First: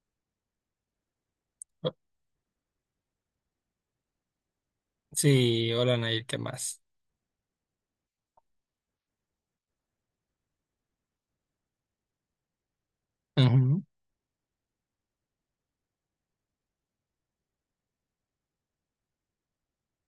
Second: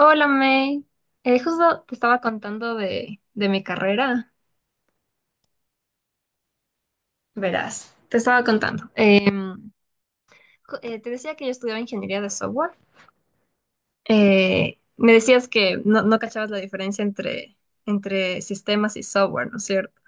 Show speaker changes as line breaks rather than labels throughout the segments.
Hola May. Justo te estaba contando de mi carrera,
Sí, hola Nair, ¿qué más?
verás, te estaba contando. Te decía que yo estudiaba ingeniería de software.
Ujú.
Me decías que no cachabas la diferencia entre sistemas y software, ¿no es cierto?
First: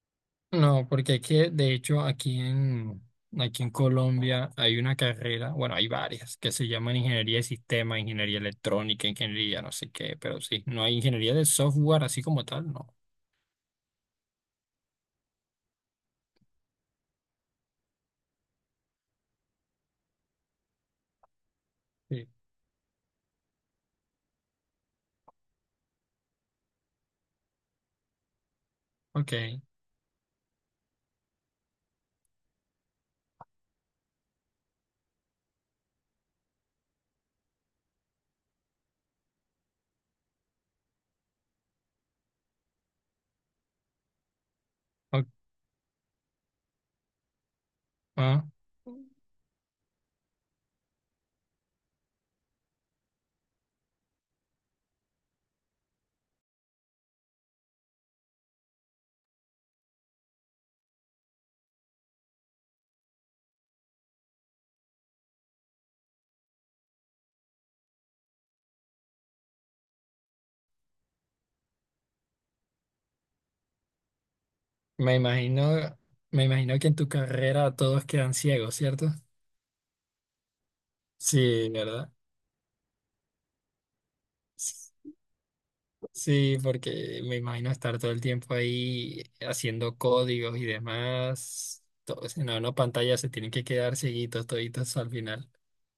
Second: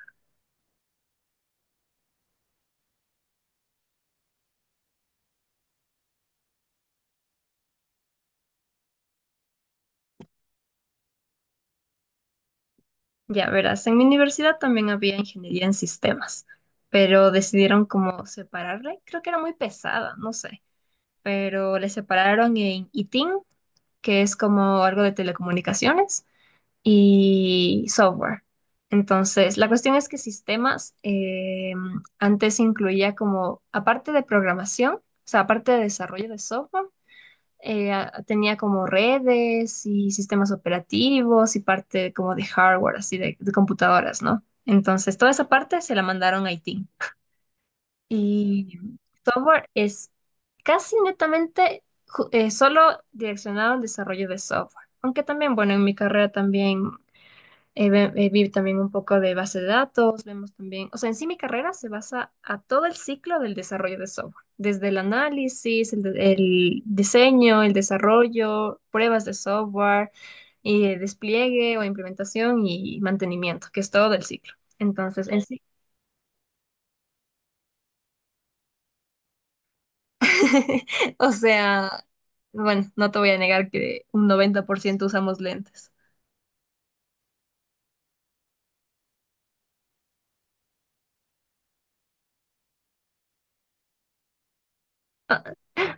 No, porque aquí, de hecho, aquí en Colombia hay una carrera, bueno, hay varias, que se llaman ingeniería de sistema, ingeniería electrónica, ingeniería no sé qué, pero sí, no hay ingeniería de software así como tal, no.
Ya verás, en mi universidad también había ingeniería en sistemas, pero decidieron como separarle. Creo que era muy pesada, no sé, pero le
Sí,
separaron en ITIN, que es como algo de telecomunicaciones y software. Entonces,
ok.
la cuestión es que sistemas antes incluía como, aparte de programación, o sea, aparte de desarrollo de software, tenía como redes y sistemas operativos y parte como de hardware, así de computadoras, ¿no? Entonces,
o-
toda esa parte se la mandaron a IT.
ah,
Y software es casi netamente solo direccionado al desarrollo de software. Aunque también, bueno, en mi carrera también vi también un poco de base de datos, vemos también, o sea, en sí mi carrera se basa a todo el ciclo del desarrollo de software, desde el análisis, el diseño, el desarrollo, pruebas de software, y el despliegue o implementación y mantenimiento, que es todo el ciclo.
Me
Entonces, en sí,
imagino, me imagino que en tu carrera todos quedan ciegos, ¿cierto?
o
Sí,
sea,
¿verdad?
bueno, no te voy a negar que un 90% usamos lentes.
Sí, porque me imagino estar todo el tiempo ahí haciendo códigos y demás. Todo, si no, no, pantalla se tienen que quedar seguidos toditos al final.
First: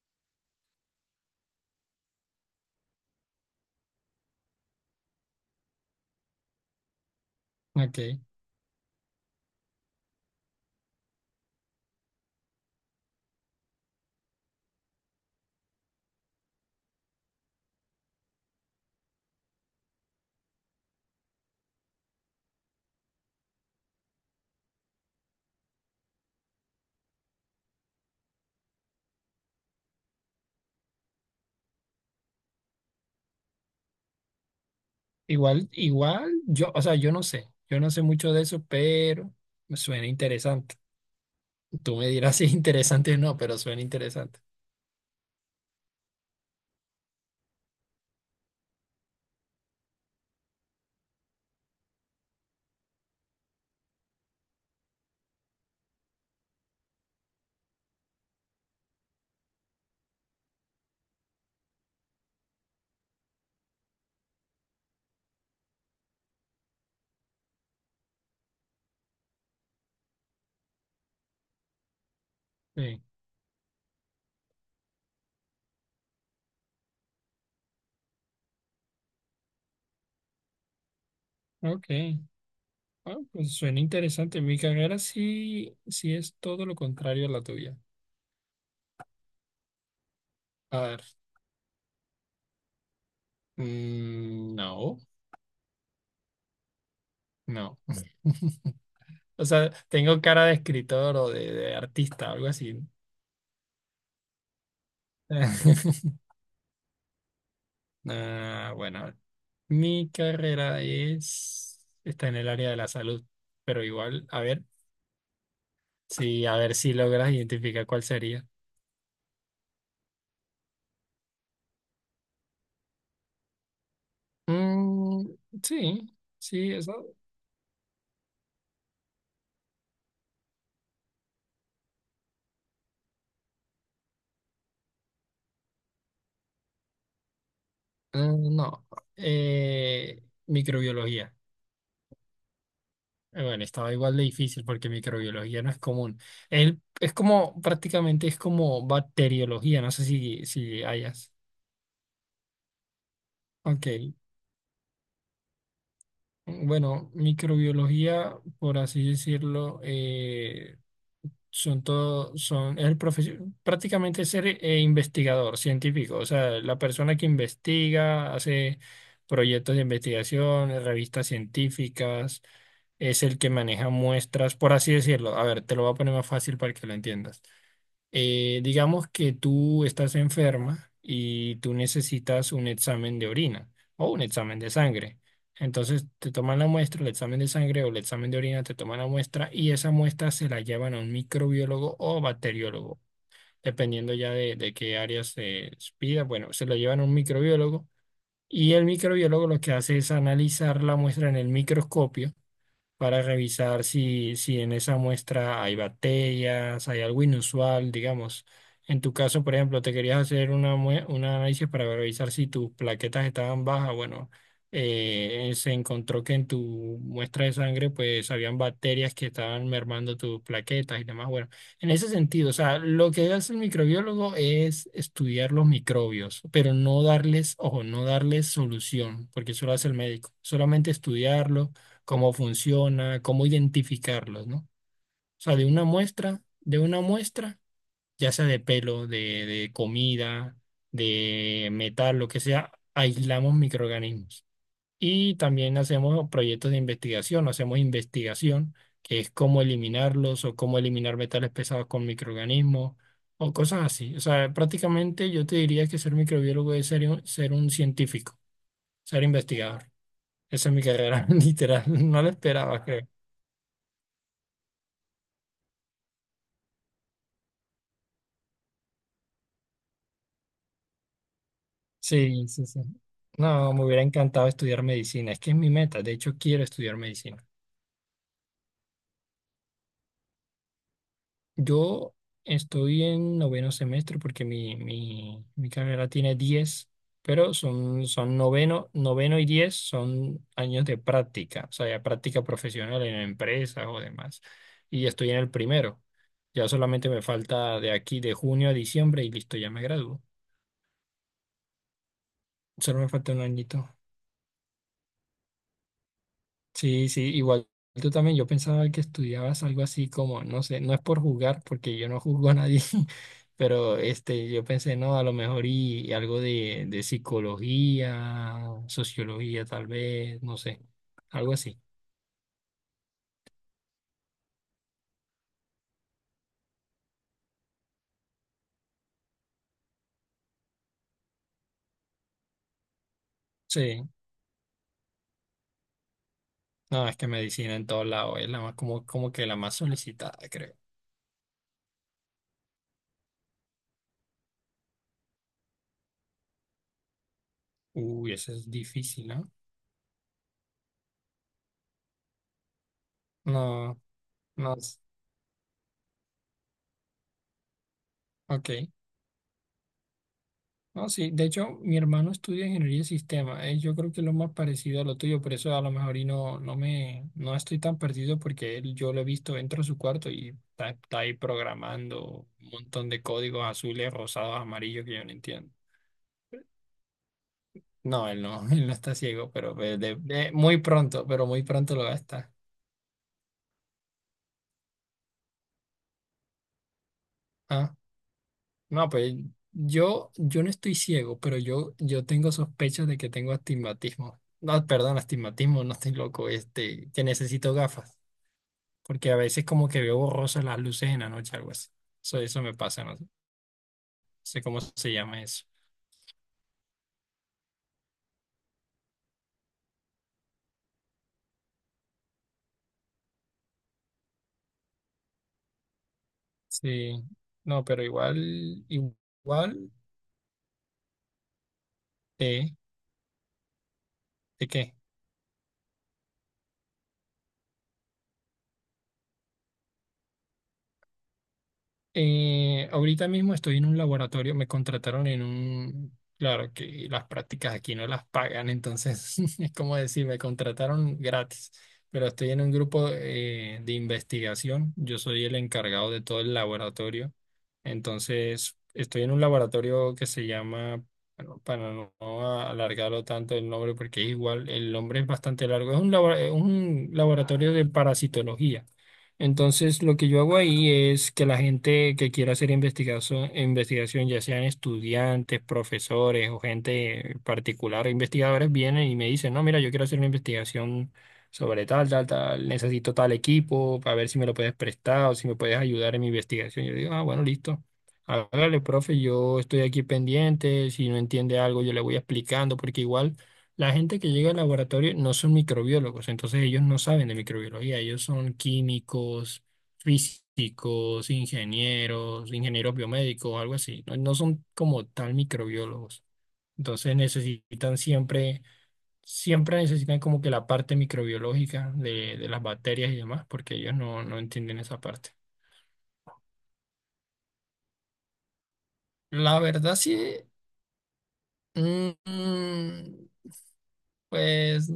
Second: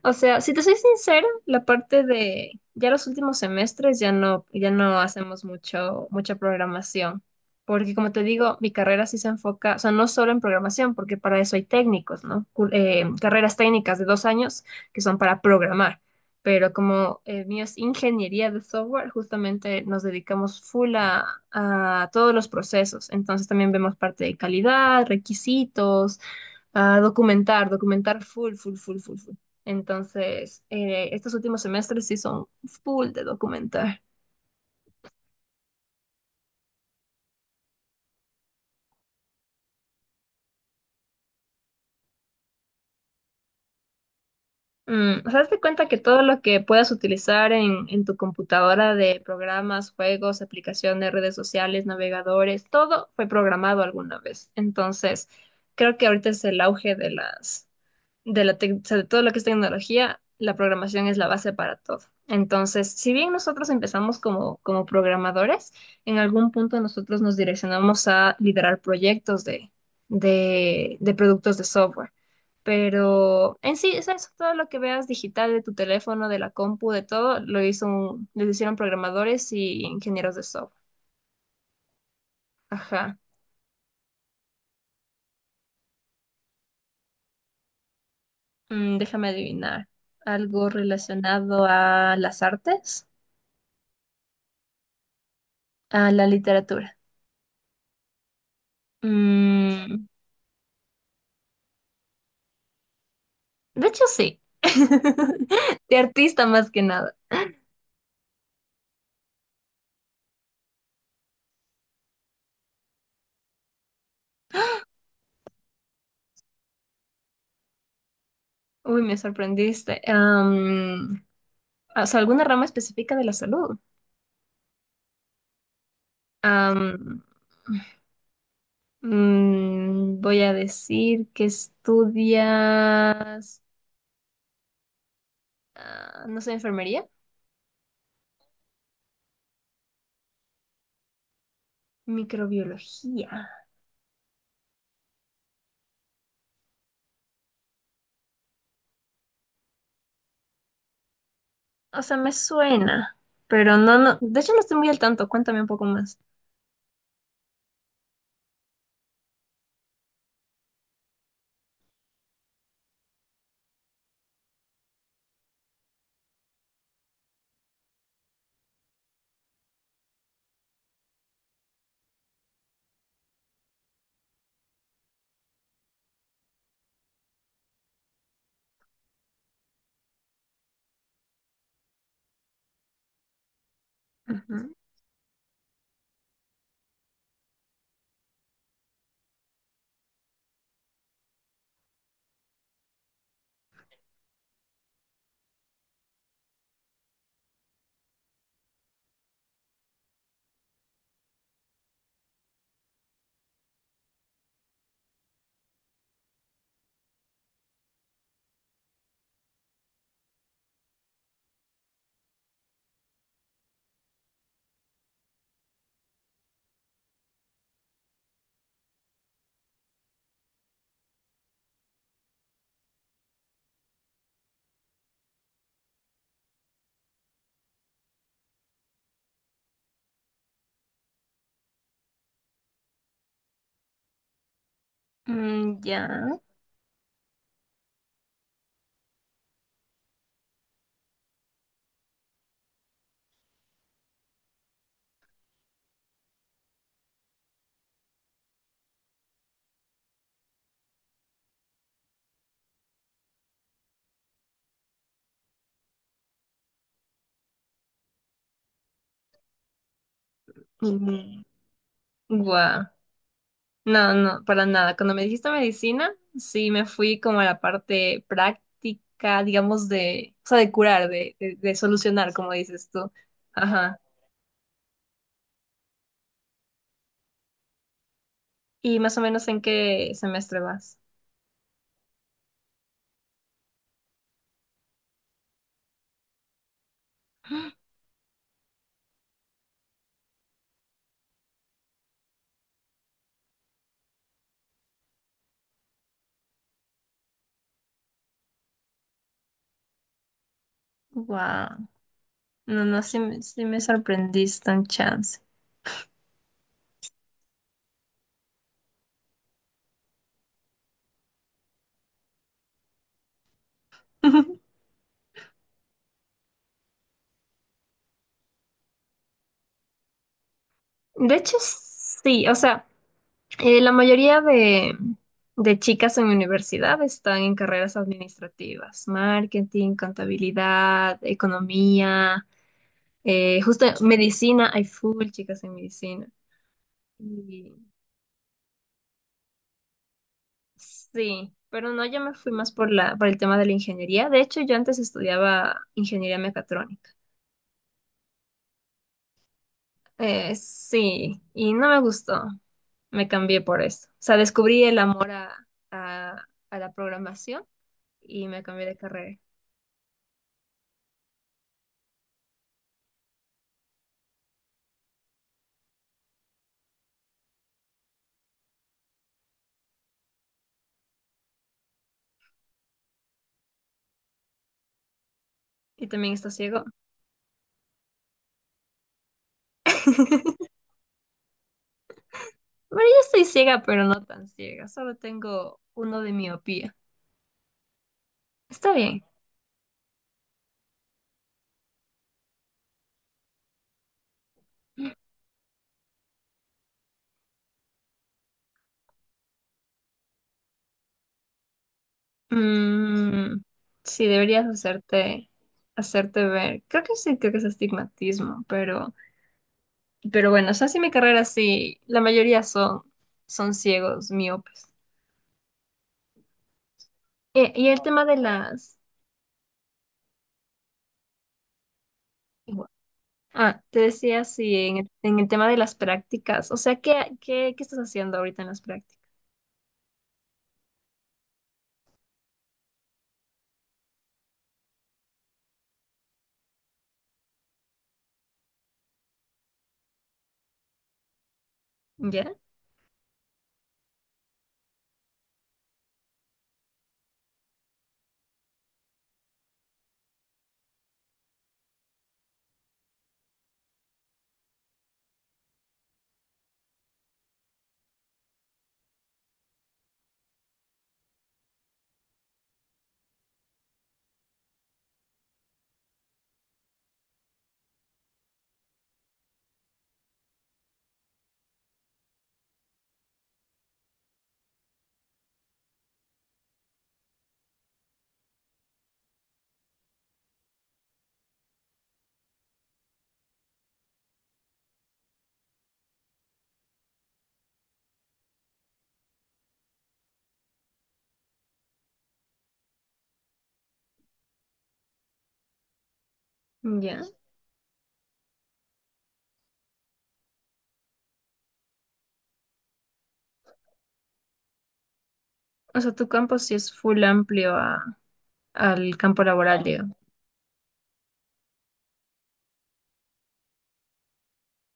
O sea, si te soy sincera, la parte de ya los últimos semestres ya no, ya no hacemos mucha programación. Porque
Ok.
como te digo, mi carrera sí se enfoca, o sea, no solo en programación, porque para eso hay técnicos, ¿no? Carreras técnicas de 2 años que son para programar. Pero como mío es ingeniería de software, justamente nos dedicamos full a todos los procesos. Entonces también vemos parte de calidad, requisitos, a documentar, documentar full, full, full, full, full. Entonces, estos últimos semestres sí son full de documentar.
Igual, igual, o sea, yo no sé. Yo no sé mucho de eso, pero me suena interesante. Tú me dirás si es interesante o no, pero suena interesante.
Mm, o sea, hazte cuenta que todo lo que puedas utilizar en tu computadora de programas, juegos, aplicaciones, redes sociales, navegadores, todo fue programado alguna vez. Entonces, creo que ahorita es el auge de las de la sobre todo lo que es tecnología, la programación es la base para todo. Entonces, si bien nosotros empezamos como programadores, en algún punto nosotros nos direccionamos a liderar proyectos de productos de software.
Sí.
Pero en sí, es eso, todo lo que veas digital de tu teléfono, de la compu, de todo, lo hicieron programadores y ingenieros de software.
Ok. Ah,
Ajá.
pues suena interesante. Mi carrera sí, sí es todo lo contrario a la tuya.
Mm, déjame adivinar. Algo
A ver.
relacionado a las artes,
No,
a la literatura.
no. O sea,
Mm,
tengo cara de escritor o de artista, algo así.
de hecho, sí. De artista más que nada.
Ah, bueno, mi carrera es, está en el área de la salud, pero igual, a ver, sí, a ver si logras identificar cuál sería.
Uy, me sorprendiste. O sea, alguna rama específica de la salud.
Mm, sí, sí, eso.
Am, Voy a decir que estudias, ah, no sé, enfermería,
eh, no, microbiología.
microbiología.
Bueno, estaba igual de difícil porque microbiología no es común. Es como, prácticamente es como bacteriología, no sé si, si hayas.
O sea, me suena, pero
Ok,
no, no. De hecho, no estoy muy al tanto. Cuéntame un poco más.
bueno, microbiología, por así decirlo, son todo, son, es el prácticamente ser investigador científico, o sea, la persona que investiga, hace proyectos de investigación, revistas científicas, es el que maneja muestras, por así decirlo. A ver, te lo voy a poner más fácil para que lo entiendas. Digamos que tú estás enferma y tú necesitas un examen de orina o un examen de
Ujú.
sangre. Entonces te toman la muestra, el examen de sangre o el examen de orina, te toman la muestra y esa muestra se la llevan a un microbiólogo o bacteriólogo, dependiendo ya de qué área se pida. Bueno, se lo llevan a un microbiólogo y el microbiólogo lo que hace es analizar la muestra en el microscopio para revisar si, si en esa muestra hay bacterias, hay algo inusual, digamos. En tu caso, por ejemplo, te querías hacer una, un análisis para revisar si tus plaquetas estaban bajas. Bueno, se encontró que en tu muestra de sangre, pues, habían bacterias que estaban mermando tus plaquetas y demás. Bueno, en ese sentido, o sea, lo que hace el microbiólogo es estudiar los microbios, pero no darles, ojo, no darles solución, porque eso lo hace el médico. Solamente estudiarlo cómo funciona, cómo identificarlos, ¿no? O sea,
Mm, ya.
de una muestra, ya sea de pelo, de comida, de metal, lo que sea, aislamos microorganismos. Y también hacemos proyectos de investigación, hacemos investigación, que es cómo eliminarlos o cómo eliminar metales pesados con microorganismos o cosas así. O sea, prácticamente yo te diría que ser microbiólogo es ser un científico, ser investigador. Esa es mi carrera,
Mm,
literal, no la esperaba,
guau.
creo.
No, no, para nada. Cuando me dijiste medicina, sí me fui como a la parte práctica, digamos, o sea, de curar, de solucionar,
Sí,
como
sí, sí.
dices tú.
No, me
Ajá.
hubiera encantado estudiar medicina. Es que es mi meta. De hecho, quiero estudiar medicina.
¿Y más o menos en qué semestre vas?
Yo estoy en noveno semestre porque mi carrera tiene 10, pero son, son noveno, noveno y 10 son años de práctica, o sea, ya práctica profesional en empresas o demás. Y estoy en el primero. Ya solamente me falta de aquí, de junio a diciembre, y listo, ya me gradúo.
Wow. No,
Solo
no,
me
sí,
falta un
sí me
añito.
sorprendiste un chance.
Sí, sí, igual tú también, yo pensaba que estudiabas algo así como, no sé, no es por jugar, porque yo no juzgo a nadie, pero este, yo pensé, no, a lo mejor y algo de psicología, sociología tal vez, no sé,
De
algo
hecho,
así.
sí, o sea, la mayoría de chicas en mi universidad están en carreras administrativas, marketing, contabilidad, economía. Justo
Sí,
medicina, hay full chicas en medicina.
no, es que medicina
Y
en todos lados es la más, como, como que la más solicitada, creo.
sí, pero no, yo me fui más por por el tema de la ingeniería. De hecho, yo antes estudiaba ingeniería mecatrónica.
Uy, eso es difícil, ¿no?
Sí, y no me gustó. Me cambié por
No,
eso. O sea,
no,
descubrí el amor a la programación y me cambié
ok.
de carrera.
No, sí, de hecho, mi hermano estudia ingeniería de sistemas. Yo creo que es lo más parecido a lo tuyo, por eso a lo mejor y no, no me, no estoy tan perdido porque él, yo lo he visto, entro a su cuarto y está, está ahí programando un montón de códigos azules, rosados, amarillos que yo no entiendo.
Y también está ciego.
No, él no, él no está ciego, pero muy pronto, pero muy pronto lo va a estar.
Bueno, yo estoy ciega, pero no tan ciega. Solo tengo uno de miopía.
Ah,
Está
no,
bien.
pues yo no estoy ciego, pero yo tengo sospechas de que tengo astigmatismo. No, perdón, astigmatismo, no estoy loco, este, que necesito gafas. Porque a veces como que veo borrosas las luces en la noche, algo así. Eso me pasa, no
Mm, sí,
sé
deberías
cómo se llama eso.
hacerte ver. Creo que sí, creo que es estigmatismo, pero bueno, o sea, sí mi carrera sí, la mayoría son ciegos, miopes.
Sí, no,
Y el
pero
tema de
igual,
las...
igual de,
Ah, te decía,
¿de
sí,
qué?
en el tema de las prácticas, o sea, ¿qué estás haciendo ahorita en las prácticas?
Ahorita mismo estoy en un laboratorio, me contrataron en un, claro que las prácticas aquí no las pagan, entonces es como decir, me contrataron gratis, pero estoy
¿Ya?
en un grupo de investigación, yo soy el encargado de todo el laboratorio, entonces estoy en un laboratorio que se llama, bueno, para no alargarlo tanto el nombre, porque es igual, el nombre es bastante largo, es un, es un laboratorio de parasitología. Entonces, lo que yo hago ahí es que la gente que quiera hacer investigación, investigación, ya sean estudiantes, profesores o gente particular, investigadores, vienen y me dicen, no, mira, yo quiero hacer una investigación sobre tal, tal, tal, necesito tal equipo para ver si me lo puedes prestar o si me puedes ayudar en mi investigación. Yo digo, ah, bueno, listo. Hágale, profe, yo estoy aquí pendiente, si no entiende algo, yo le voy explicando, porque igual... La gente que llega al laboratorio no son microbiólogos, entonces ellos no saben de microbiología, ellos son químicos, físicos, ingenieros, ingenieros biomédicos, algo así. No, no son como tal microbiólogos. Entonces
¿Ya?
necesitan siempre, siempre necesitan como que la parte microbiológica de las bacterias y demás, porque ellos no, no entienden esa parte.
O sea, tu campo sí es full amplio al campo
La
laboral,
verdad
digo.
sí, mm, mm, pues...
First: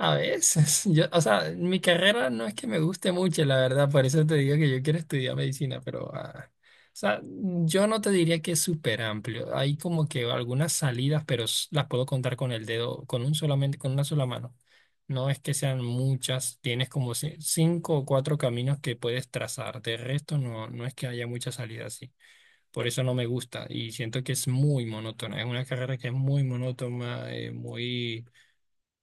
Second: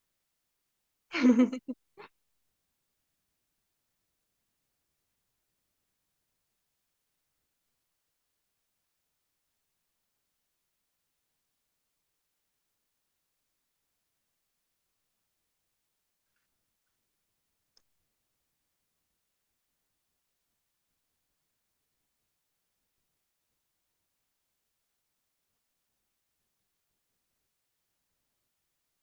A veces, yo, o sea, mi carrera no es que me guste mucho, la verdad, por eso te digo que yo quiero estudiar medicina, pero, ah, o sea, yo no te diría que es súper amplio. Hay como que algunas salidas, pero las puedo contar con el dedo, con un solamente, con una sola mano. No es que sean muchas, tienes como cinco o cuatro caminos que puedes trazar. De resto, no, no es que haya muchas salidas así. Por eso no me gusta y siento que es muy monótona. Es una carrera que es muy monótona, muy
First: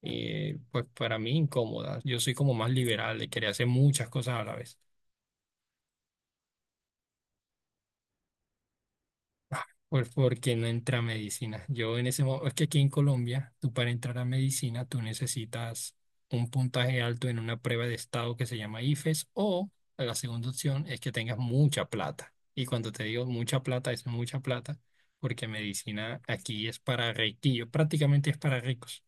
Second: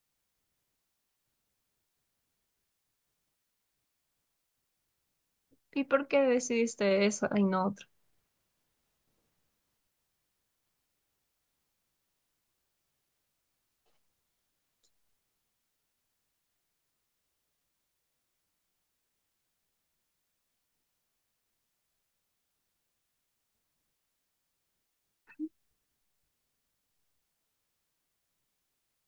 pues para mí incómoda. Yo soy como más liberal, de querer hacer muchas cosas a la vez.
¿Y por qué decidiste eso y no otro?
Pues porque no entra a medicina. Yo en ese momento, es que aquí en Colombia, tú para entrar a medicina, tú necesitas un puntaje alto en una prueba de estado que se llama IFES o la segunda opción es que tengas mucha plata. Y cuando te digo mucha plata, es mucha plata, porque medicina aquí es para ricos, prácticamente es para ricos.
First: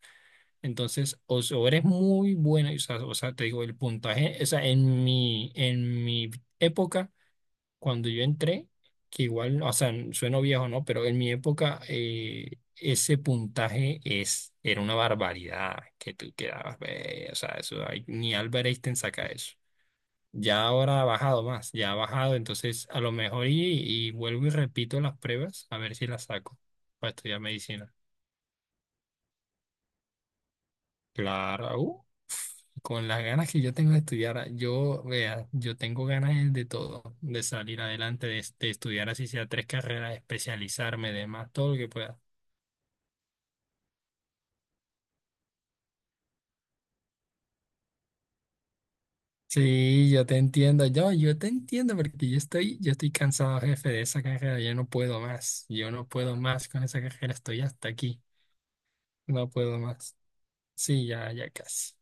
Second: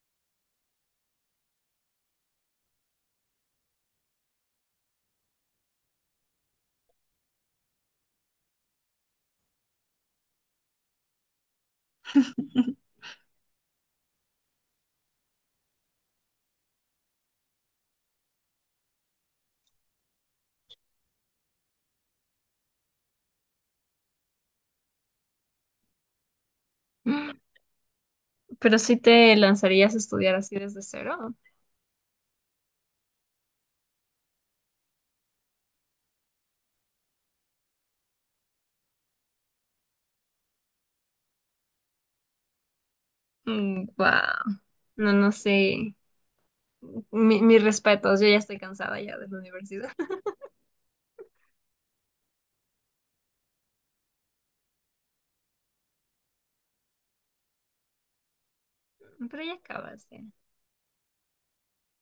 Entonces, o eres muy buena, o sea, te digo, el puntaje, o sea, en mi época, cuando yo entré, que igual, o sea, sueno viejo, ¿no? Pero en mi época, ese puntaje es, era una barbaridad que tú quedabas, ve, o sea, eso, ni Albert Einstein saca eso. Ya ahora ha bajado más, ya ha bajado, entonces a lo mejor y vuelvo y repito las pruebas, a ver si las saco para estudiar medicina.
Pero sí te lanzarías a estudiar así desde cero.
Claro, con las ganas que yo tengo de estudiar, yo, vea, yo tengo ganas de todo, de salir adelante, de estudiar así sea tres carreras, especializarme, demás, todo lo que pueda.
Mm, wow. No, no sé. Mis respetos, yo ya estoy cansada ya de la universidad.
Sí, yo te entiendo, yo te entiendo porque yo estoy cansado, jefe, de esa carrera, yo no puedo más, yo no puedo más con esa carrera, estoy hasta aquí,
Pero
no
ya
puedo
acabas.
más. Sí, ya, ya casi.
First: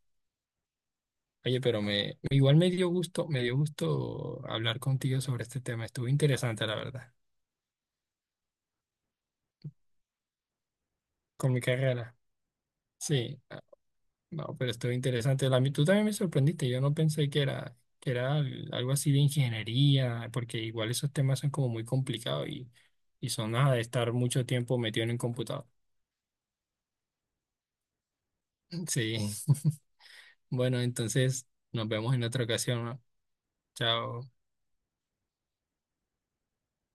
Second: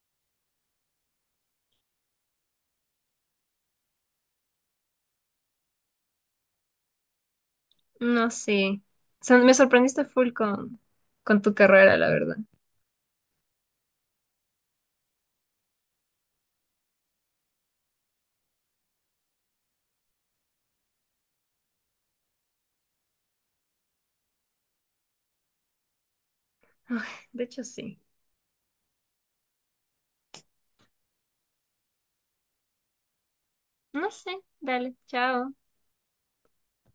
Oye, pero me, igual me dio gusto hablar contigo sobre este tema, estuvo interesante, la verdad,
No sé. O sea, me sorprendiste full con tu
con mi
carrera, la
carrera.
verdad.
Sí, ah, no, pero estuvo interesante. Tú también me sorprendiste, yo no pensé que era algo así de ingeniería, porque igual esos temas son como muy complicados y son nada de estar mucho tiempo metido en un computador.
Ay, de hecho, sí.
Sí, bueno, entonces nos vemos en otra ocasión, ¿no?
No
Chao.
sé. Dale, chao.